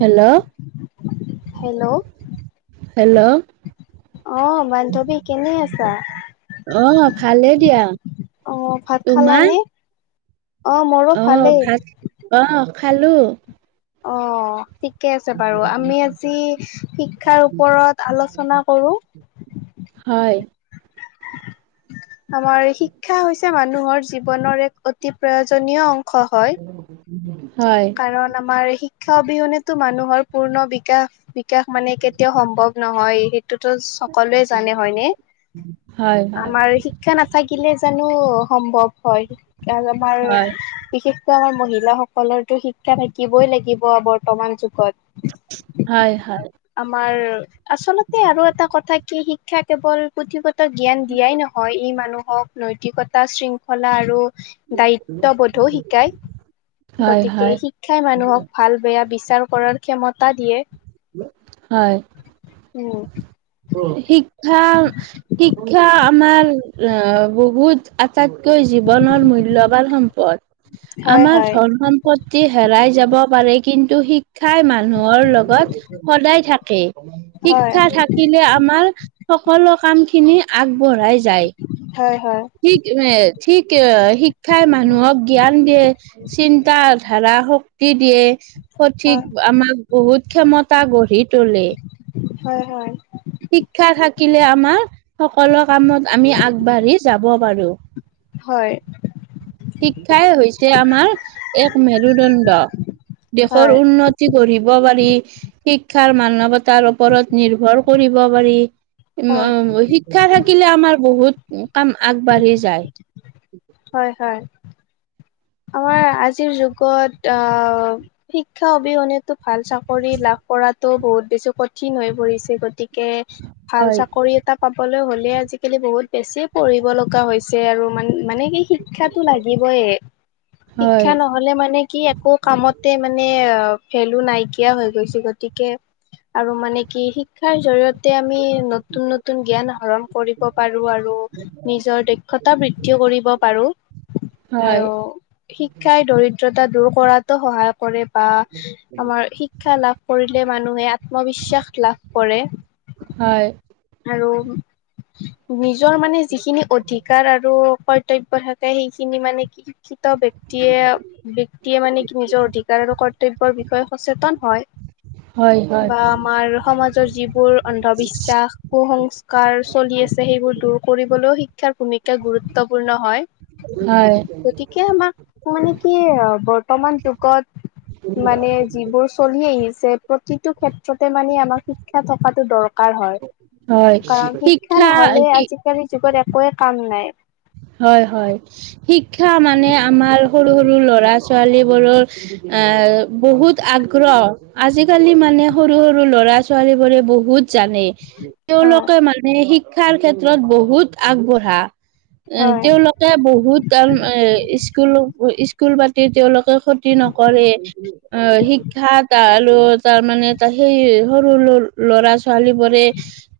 Hello, hello hello? অ'! বান্ধৱী কেনে আছা? অ'! ভালে দিয়া। অ ভাত তোমাৰ? খালানে? অ মোৰো অ'! ভালেই। ভা অ'! খালোঁ। অ'! ঠিকে আছে বাৰু আমি আজি শিক্ষাৰ ওপৰত আলোচনা কৰো। হয়। আমাৰ শিক্ষা হৈছে মানুহৰ জীৱনৰ এক অতি প্ৰয়োজনীয়। হয়। হয়। কাৰণ আমাৰ শিক্ষা অবিহনেতো মানুহৰ পূৰ্ণ বিকাশ বিকাশ মানে কেতিয়াও সম্ভৱ- নহয়। সেইটোতো সকলোৱে জানে হয়নে? হয় হয় আমাৰ শী- ক্ষা নাথাকিলে জানো সম্ভৱ হয়? কাৰণ আমাৰ হয় বিশেষ- মহিলা সকলৰতো শিক্ষা থাকিবই লাগিব বৰ্তমান যুগত। হয় হয়। আমাৰ আচলতে আৰু এটা কথা কি শিক্ষা কেৱল- পুথিগত জ্ঞান দিয়াই নহয় ই মানুহক নৈতিকতা, শৃংখলা আৰু- দায়িত্ববোধো শিকায়। হয় গতি- হয় শিক্ষা মানুহক ভাল বেয়া বিচাৰ কৰাৰ ক্ষমতা দিয়ে। হয়। উম। শিক্ষা শিক্ষা আমাৰ অ বহুত- আটাইতকৈ জীৱনৰ মূল্যবান সম্পদ। হয় আমাৰ হয় ধন সম- পত্তি হেৰাই পাৰে কিন্তু শি- ক্ষাই মানুহৰ লগত সদায় থাকে। হয় শিক্ষা থাক- কিলে আমাৰ সকলো কাম খিনি আগবঢ়াই যায়। হয় হয়। ঠিক এ ঠিক এ শিক্ষাই মানুহক জ্ঞান দিয়ে। চিন্তা ধাৰা শক্তি দিয়ে সঠিক হয় আমাক- বহুত ক্ষমতা গঢ়ি তোলে। হয় হয়। শিক্ষা থাকিলে আমাৰ সকলো কামত আমি আগবাঢ়ি যাব পাৰো। হয়। শিক্ষাই হৈছে আমাৰ এক মেৰুদণ্ড। দেশৰ হয় উন্নতি গঢ়িব পাৰি শিক্ষাৰ মানৱতাৰ ওপ- ৰত নিৰ্ভৰ কৰিব পাৰি, হয় ওম শি- ক্ষা থাকিলে আমাৰ বহুত কাম আগবাঢ়ি যায়। হয় হয়। আমাৰ আজিৰ যুগত আহ শিক্ষা অবিহনে- টো ভাল চাকৰি লাভ কৰাটো বহুত বেছি কঠিন হৈ পৰিছে গতিকে- কে ভাল হয় চাকৰি- টা পাবলৈ হলে আজিকালি বহুত বেছি পঢ়িব লগা হৈছে আৰু মা মানে কি শি- ক্ষা তো লাগিবয়ে। শিক্ষা হয় ন- হলে মানে কি একো কামতে মানে ভেলু নাইকিয়া হৈ গৈছে, গতিকে- আৰু মানে কি শিক্ষাৰ জৰিয়ত- তে আমি নতুন নতুন জ্ঞান আহৰণ কৰিব পাৰো আৰু নিজৰ দক্ষত- তা বৃদ্ধিও কৰিব পাৰো। হয় আৰু- শিক্ষাই দৰিদ্ৰতা দূৰ কৰাতো সহায় কৰে বা আমাৰ শিক্ষা লাভ- কৰিলে মানুহে আত্মবিশ্বাস লাভ কৰে। হয় আৰু নিজৰ মানে যিখিনি অধিকাৰ আৰু- কৰ্তব্যৰ থাকে সেইখিনি মানে শিকিত ব- ব্যক্তিয়ে, ব্যক্তিয়ে মানে কি নিজৰ অধিকাৰ আৰু কৰ্তব্যৰ বিষয়ে সচেতন হয়। হয়, হয়। বা আমাৰ সমাজৰ যিবোৰ অন্ধবিশ্বাস, কুসংস্কাৰ চলি আছে সেইবোৰ দূৰ কৰিবলৈ শি- শিক্ষাৰ ভূমিকা গুৰুত্বপূৰ্ণ হয়। হয়। গতিকে আমাক মানে কি বৰ্তমান যুগত মানে যিবোৰ- চলি আহিছে প্ৰতিটো ক্ষেত্ৰতে মানে আমাক শিক্ষা থকাতটো দৰকাৰ হয়। হয় কাৰণ শিক্ষা নহলে শি- আজিকালি যুগত একোৱে কাম নাই। হয়, হয়। শিক্ষা মানে আমাৰ সৰু সৰু লৰা ছোৱালী বোৰৰ- আ বহুত আগ্ৰহ। আজিকালি মানে সৰু সৰু ল'ৰা ছোৱালী বোৰে বহুত জানে। হয়, তেওঁলোকে মানে শিক্ষাৰ ক্ষেত্ৰত বহুত আগবঢ়া। এ হয়, তেওঁলোকে বহুত এ স্কুল স্কুল পাতি তেওঁলোকে- ক্ষতি নকৰে। অঁ, শিক্ষা তাৰ আৰু তাৰ মানে ত সেই সৰু সৰু- ল'ৰা ছোৱালী বোৰে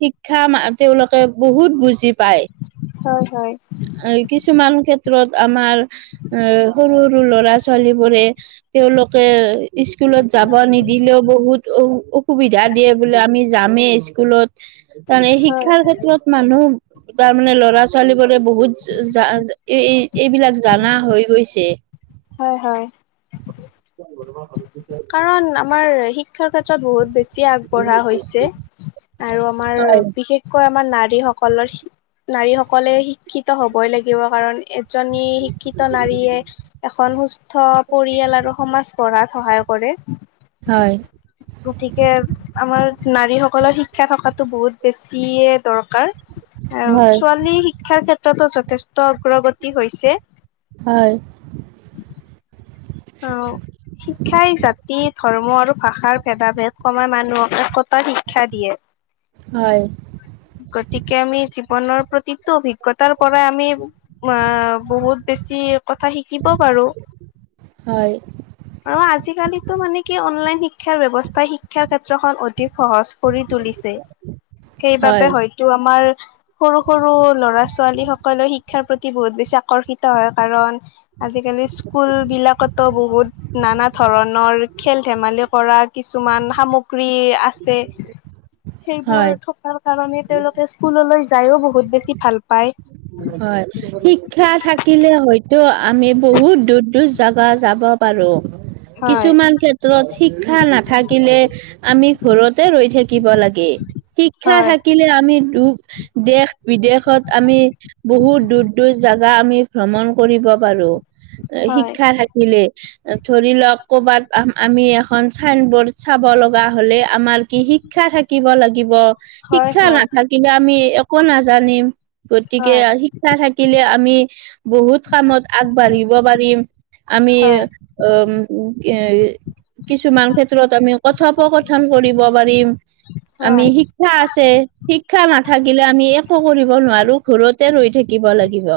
শিক্ষা তেওঁলোকে বহুত বুজি পায়। হয়, হয়। কিছুমান ক্ষেত্ৰত আমাৰ এ সৰু সৰু ল'ৰা ছোৱালী বোৰে- তেওঁলোকে স্কুলত যাব নিদিলেও বহুত অ অসুবিধা দিয়ে বোলে। আমি- যামে স্কুলত। মানে হয়, শিক্ষাৰ ক্ষেত্ৰত মানুহ তাৰ মানে ল'ৰা -ছোৱালীবোৰ- বহুত জা-জা এই এইবিলাক জানা হৈ গৈছে। হয়, হয়। [unintelligible] কাৰণ আমাৰ শিক্ষাৰ ক্ষেত্ৰত বহুত বেছি আগ- বঢ়া হৈছে আৰু আমাৰ হয়, বিশেষ- কৈ আমাৰ নাৰীসকলৰ, নাৰী সকলে শিক্ষিত হ'বই লাগিব। কাৰণ- এজনী শিক্ষিত নাৰীয়ে এখন সুস্থ পৰিয়াল আৰু সমাজ গঢ়াত- সহায় কৰে। হয়। গতিকে আমাৰ নাৰীসকলৰ শিক্ষা থকাটো বহুত বেছিয়ে দৰকাৰ। আৰু হয়, ছোৱালী শিক্ষাৰ ক্ষেত্ৰতো যথেষ্ট অগ্ৰগতি হৈছে। হয়। অঁ। শিক্ষাই জাতি, ধৰ্ম আৰু ভাষাৰ ভেদা- ভেদ কমাই মানুহক একতাৰ শিক্ষা দিয়ে। [inaudible] হয়। গতিকে আমি জীৱনৰ প্ৰতিটো অভিজ্ঞতাৰ পৰাই আমি- আ বহুত বেছি কথা শিকিব পাৰোঁ। হয়। আৰু আজিকালিতো মানে কি অনলাইন শিক্ষাৰ, ব্যৱস্থা শিক্ষাৰ ক্ষেত্ৰখন অধিক- অতি সহজ কৰি তুলিছে। সেইবাবে হয়, হয়তো আমাৰ- সৰু সৰু ল'ৰা- ছোৱালী সকলেও শিক্ষাৰ প্ৰতি বহুত বেছি আকৰ্ষিত হয়। কাৰণ- আজিকালি স্কুল বিলাক- ত' বহুত নানা ধৰণৰ খেল ধেমালি কৰা কিছুমান সামগ্ৰী আ- আছে। হয়, সেইবোৰ থকা- সেইকাৰণে তেওঁলোকে স্কুললৈ যাইও বহুত বেছি ভাল পাই। হয় শিক্ষা থাকিলে হয়তো আমি বহুত দূৰ দূৰ যা যাব পাৰোঁ। হয় কিছুমান ক্ষেত্ৰত শিক্ষা নাথাকিলে আমি ঘৰতে ৰৈ থাকিব লাগে। শিক্ষা হয় থাকিলে আমি দুখ দেশ বিদেশত আমি বহুত দূৰ দূৰ জাগা আমি ভ্ৰমণ কৰিব পাৰোঁ। হয় শিক্ষা থাক কিলে ধৰি লওঁক কৰ'বাত আমি এখন চাইন বৰ্ড চাব লগা হলে আমাৰ কি শিক্ষা থাকিব লাগিব। হয় শিক্ষা হয় নাথাক কিলে আমি একো নাজানিম। গতিকে হয় শিক্ষা থাকিলে আমি বহুত কামত আগবাঢ়িব পাৰিম। আমি হয় অ উম কি কিছুমান ক্ষেত্ৰত আমি কথোপকথন কৰিব পাৰিম। আমি হয় শিক্ষা আছে শিক্ষা নাথাকিলে আমি একো কৰিব নোৱাৰো। ঘৰতে ৰৈ থাকিব লাগিব।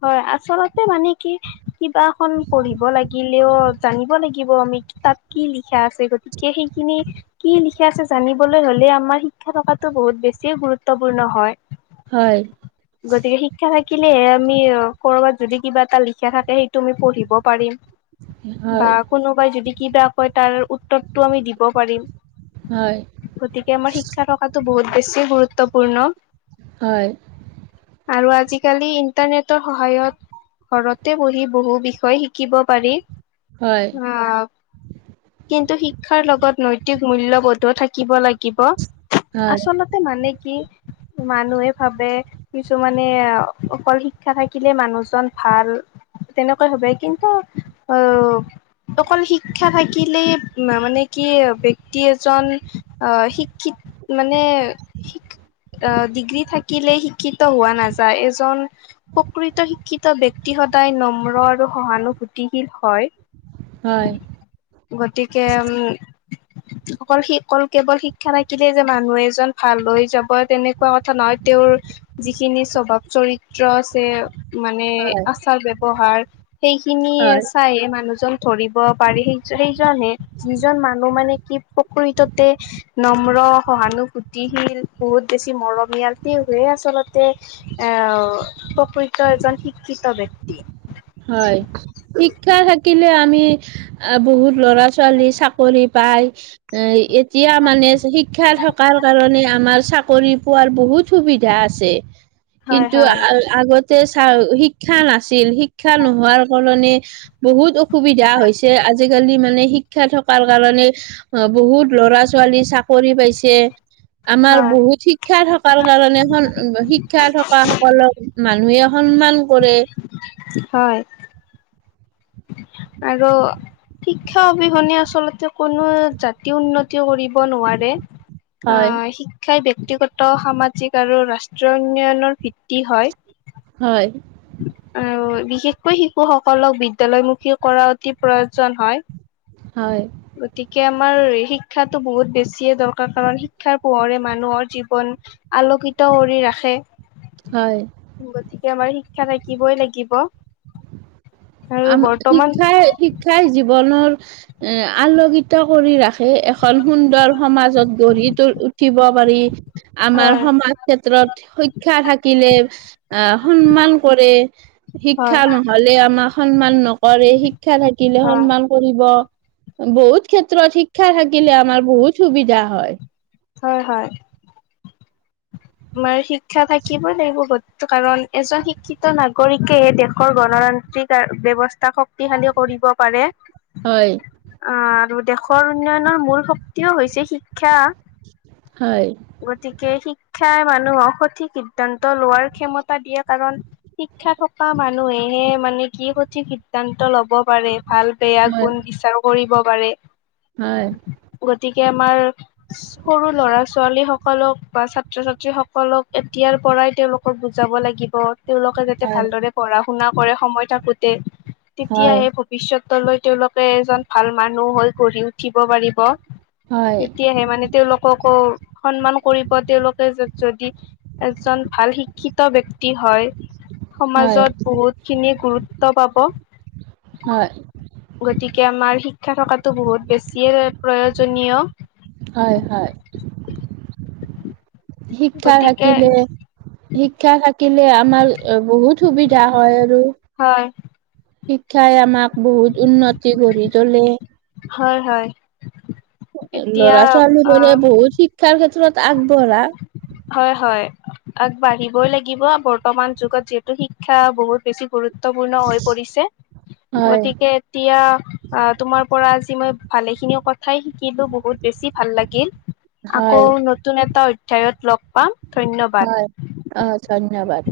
হয় আচলতে মানে কি? কিবা এখন পঢ়িব লাগিলেও জানিব লাগিব আমি তাত কি লিখা আছে। গতিকে সেইখিনি কি লিখা আছে জানিবলৈ হ'লে আমাৰ শিক্ষা থকাটো বহুত বেছিয়ে গুৰুত্বপূৰ্ণ হয়। হয়। গতিকে শিক্ষা থাকিলেহে আমি কৰবাত যদি কিবা এটা লিখা থাকে সেইটো আমি পঢ়িব পাৰিম। বা হয় কোনোবাই যদি কিবা কয় তাৰ উত্তৰটো আমি দিব পাৰিম। হয়। গতিকে আমাৰ শিক্ষা থকাটো বহুত বেছি গুৰুত্বপূৰ্ণ। হয়। আৰু আজিকালি ইণ্টাৰনেটৰ সহায়ত। ঘৰতে বহি বহু বিষয় শিকিব পাৰি। হয়। অ কিন্তু শিক্ষাৰ লগত নৈতিক মূল্যবোধো থাকিব লাগিব। হয়, আচলতে মানে কি মানুহে ভাবে কিছুমানে অকল শিক্ষা থাকিলে মানুহজন ভাল তেনেকুৱা ভাবে। কিন্তু অ অকল শিক্ষা থাকিলেই মানে কি ব্যক্তি এজন আহ শিক্ষিত মানে ডিগ্ৰী থাকিলে শিক্ষিত হোৱা নাযায়। এজন প্ৰকৃত শিক্ষিত ব্যক্তি সদায় নম্ৰ আৰু সহানুভূতিশীল হয়। হয়। গতিকে উম। অকল শি অকল কেৱল শিক্ষা নাাকিলে যে মানুহ এজন ভাল হৈ যাব তেনেক কোৱা কথা নহয় তেওঁৰ যিখিনি স্বভাৱ চৰিত্ৰ আছে মানে হয়, আচাৰ ব্যৱহাৰ সেইখিনিয়ে হয়, চাই মানুহজন ধৰিব পাৰি। সেইজন [unintelligible] যিজন মানুহ মানে কি প্ৰকৃততে নম্ৰ সহানুভূতিশীল বহুত বেছি মৰমীয়াল সেইবোৰ আচলতে প্ৰকৃত এজন শিক্ষিত ব্যক্তি। হয়, শিক্ষা থাকিলে আমি আহ বহুত ল'ৰা ছোৱালী চাকৰি পায়- এ এতিয়া মানে শিক্ষা থকাৰ কাৰণে আমাৰ চাকৰি পোৱাৰ বহুত- সুবিধা আছে হয় কিন্তু হয় আগতে চা শিক্ষা নাছিল শি- শিক্ষা নোহোৱাৰ কাৰণি- বহুত অসুবিধা হৈছে আজিকালি মানে শিক্ষা থকাৰ কাৰণে- অঁ বহুত লৰা ছোৱালী চাকৰি পাইছে হয় বহুত শিক- শিক্ষা থকাৰ কাৰণে স শিক্ষা থকা সকলক মানুহে সন্মান কৰে। হয়ঁ। আৰু শিক্ষা অবিহনে আচলতে কোনো জাতি উন্নতি কৰিব নোৱাৰে হয় আহ শি শিক্ষাই ব্যক্তিগত সামাজিক আৰু ৰাষ্ট্ৰীয় উন্নয়নৰ ভিত্তি হয়ঁ। হয়ঁ। আৰু বিশেষকৈ শিশুসকলক বিদ্যয়ালয়মুখী কৰা অতি প্ৰয়োজন হয়ঁ। হয়ঁ। গতিকে আমাৰ শিক্ষাটো বহুত বেছিয়ে দৰকাৰ কাৰণ শিক্ষাৰ পোহৰে মানুহৰ জীৱন- আলোকিত কৰি ৰাখে। হয়ঁ। গতিকে আমাৰ শিক্ষা থাকিবই লাগিব। আৰু আমা বৰ্তমান শিক্ষাই শিক্ষাই জীৱনৰ এ আলোকিত কৰি ৰাখে। সে এখন সুন্দৰ সমাজত গঢ়ি উঠিব পাৰি। আমাৰ হয় সমাজ ক্ষেত্ৰত শিক্ষা থাকিলে আহ সন্মান কৰে। হয় শিক্ষা নহলে আমাৰ সন্মান নকৰে শিক্ষা থাকিলে হয় সন্মান কৰিব বহুত ক্ষেত্ৰত শিক্ষা- শিক্ষা থাকিলে আমাৰ বহুত সুবিধা হয়ঁ। হয়ঁ হয়ঁ। তোমাৰ শিক্ষা থাকিবই লাগিব গ- কাৰণ এজন শিক্ষিত নাগৰিকে দেশৰ গণতান্ত্ৰিক আৰু ব্যবস্থা সক- শক্তিশালী কৰিব পাৰে। হঁয়৷ অঁ আৰু দেশৰ উন্নয়নৰ মূল শক্তিও হৈছে শিক্ষা- হয়ঁ৷ গতিকে শিক্ষাই মানুহক সঠিক সিদ্ধান্ত লোৱাৰ ক্ষমতা দিয়ে কাৰণ- শিক্ষা থকা মানুহেহে মানে কি সঠিক সিদ্ধান্ত ল'ব পাৰে৷ ভাল-বেয়া গুণ বিচাৰ কৰিব পাৰে৷ হঁয়৷ গতিকে আমাৰ সৰু ল'ৰা-ছো- ছোৱালীসকলক বা ছাত্ৰ-ছাত্ৰীসকলক এতিয়াৰ পৰাই তেওঁলোকক বুজাব লাগিব৷ তেওঁলোকে যাতে ভালদৰে পঢ়া শুনা কৰে সময় থাকোঁতে, তেতিয়াহে- বিশ্বত গৈ লৈ তেওঁলোকে এজন ভাল মানুহ হৈ গঢ় উঠিব পাৰিব৷ তেতিয়াহে মানে তেওঁলোককো সন্মান কৰিব, তেওঁলোকে যদ যদি - এজন ভাল শিক্ষিত ব্যক্তি হঁয়৷ সমাজত বহুত খিনি গুৰুত্ব পাব৷ হয়ঁ৷ গতিকে আমাৰ শিক্ষা থকাটো বহুত বেছিয়ে প্ৰয়োজনীয়৷ হয়ঁ, হঁয়৷ শিক্ষা গতিকে থাকিলে শিক্ষা থাকিলে আমাৰ বহুত সুবিধা হয় আৰু। হয়৷ শিক্ষাই আমাক বহুত উন্নতি গঢ়ি তোলে৷ হয়, হয়৷ এতিয়া ল'ৰা অ ছোৱালীবোৰে বহুত শিক্ষাৰ ক্ষেত্ৰত আগবঢ়া৷ হয়, হয়৷ আগবাঢ়িবই লাগিব, বৰ্তমান যুগত যিহেতু শিক্ষা বহুত বেছি গুৰুত্বপূৰ্ণ হৈ পৰিছে, হয়, গতিকে এতিয়া আ, তোমাৰ পৰা আজি মই ভালেখিনি কথাই শিকিলোঁ, বহুত বেছি ভাল লাগিল৷ আকৌ হয়, নতুন এটা অধ্যায়ত লগ পাম, ধন্যবাদ৷ হয়। অ', ধন্যবাদ৷